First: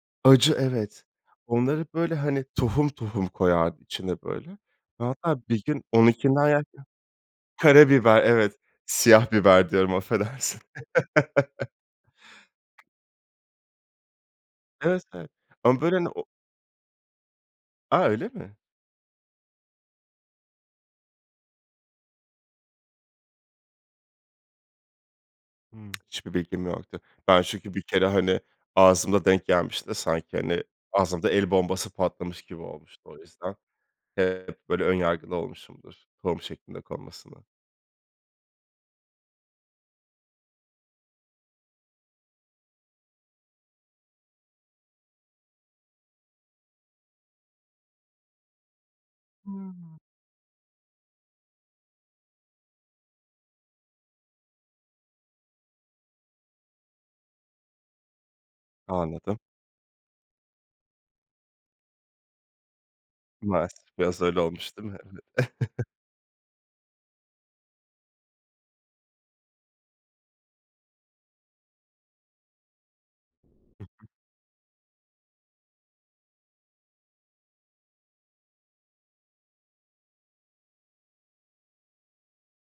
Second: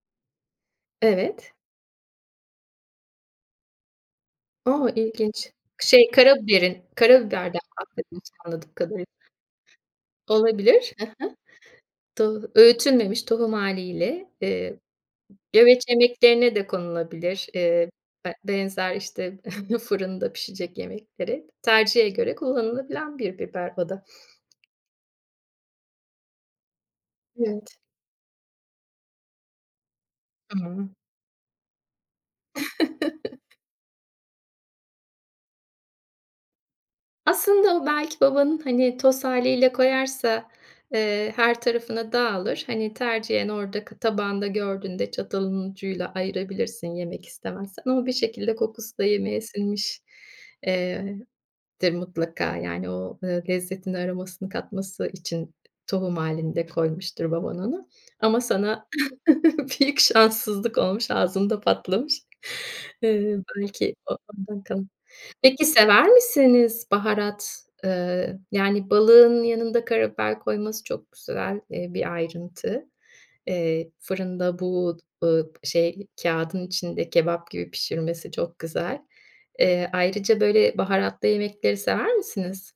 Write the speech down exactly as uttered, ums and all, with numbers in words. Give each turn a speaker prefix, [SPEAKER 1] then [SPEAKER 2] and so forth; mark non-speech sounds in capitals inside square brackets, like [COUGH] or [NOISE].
[SPEAKER 1] Acı, evet.
[SPEAKER 2] Evet.
[SPEAKER 1] Onları böyle, hani, tohum tohum koyardı içine, böyle.
[SPEAKER 2] O!
[SPEAKER 1] Ve hatta
[SPEAKER 2] İlginç.
[SPEAKER 1] bir gün
[SPEAKER 2] Şey
[SPEAKER 1] onunkinden
[SPEAKER 2] karabiberin
[SPEAKER 1] yerken
[SPEAKER 2] karabiberden anladığım
[SPEAKER 1] Karabiber, evet,
[SPEAKER 2] anladığım kadarıyla.
[SPEAKER 1] siyah biber diyorum, affedersin.
[SPEAKER 2] Olabilir. He he.
[SPEAKER 1] [CHUCKLES]
[SPEAKER 2] Do öğütülmemiş tohum hâliyle. Eee,
[SPEAKER 1] Evet, evet. Ama
[SPEAKER 2] güveç
[SPEAKER 1] böyle, hani o
[SPEAKER 2] yemeklerine de konulabilir. Eee,
[SPEAKER 1] A, öyle
[SPEAKER 2] b
[SPEAKER 1] mi?
[SPEAKER 2] benzer işte [GIGGLES] fırında pişecek yemekleri tercihe göre kullanılabilen bir biber o da.
[SPEAKER 1] Hımm, hiçbir bilgim yoktu. Ben çünkü
[SPEAKER 2] Evet.
[SPEAKER 1] bir kere, hani, ağzımda denk gelmişti de sanki, hani,
[SPEAKER 2] Hıı.
[SPEAKER 1] ağzımda el bombası patlamış gibi olmuştu o yüzden.
[SPEAKER 2] [CHUCKLES]
[SPEAKER 1] Eee, hep böyle ön yargılı olmuşumdur tohum şeklinde konmasına.
[SPEAKER 2] Aslında, o belki babanın, hani, toz hâliyle koyarsa, ııı, her tarafına dağılır. Hani tercihen oradaki tabağında gördüğünde çatalın ucuyla ayırabilirsin yemek istemezsen ama bir şekilde kokusu da yemeğe
[SPEAKER 1] Hımm.
[SPEAKER 2] sinmiş, eee, tir mutlaka, yani, o, eee, lezzetini aromasını katması için tohum halinde koymuştur baban onu ama sana
[SPEAKER 1] Anladım.
[SPEAKER 2] [CHUCKLES] büyük şanssızlık olmuş, ağzımda patlamış. Iıı, belki
[SPEAKER 1] Maalesef
[SPEAKER 2] o,
[SPEAKER 1] biraz öyle
[SPEAKER 2] onda.
[SPEAKER 1] olmuş, değil mi, evet.
[SPEAKER 2] [UNINTELLIGIBLE] Peki,
[SPEAKER 1] [GIGGLES]
[SPEAKER 2] sever misiniz baharat? Eee, yani, balığın yanında karabiber koyması çok güzel, eee, bir ayrıntı.
[SPEAKER 1] Hı
[SPEAKER 2] Eee,
[SPEAKER 1] hı.
[SPEAKER 2] fırında bu, ııı, şey, kağıdın içinde kebap gibi pişirmesi çok güzel. Eee, ayrıca böyle baharatlı yemekleri sever misiniz?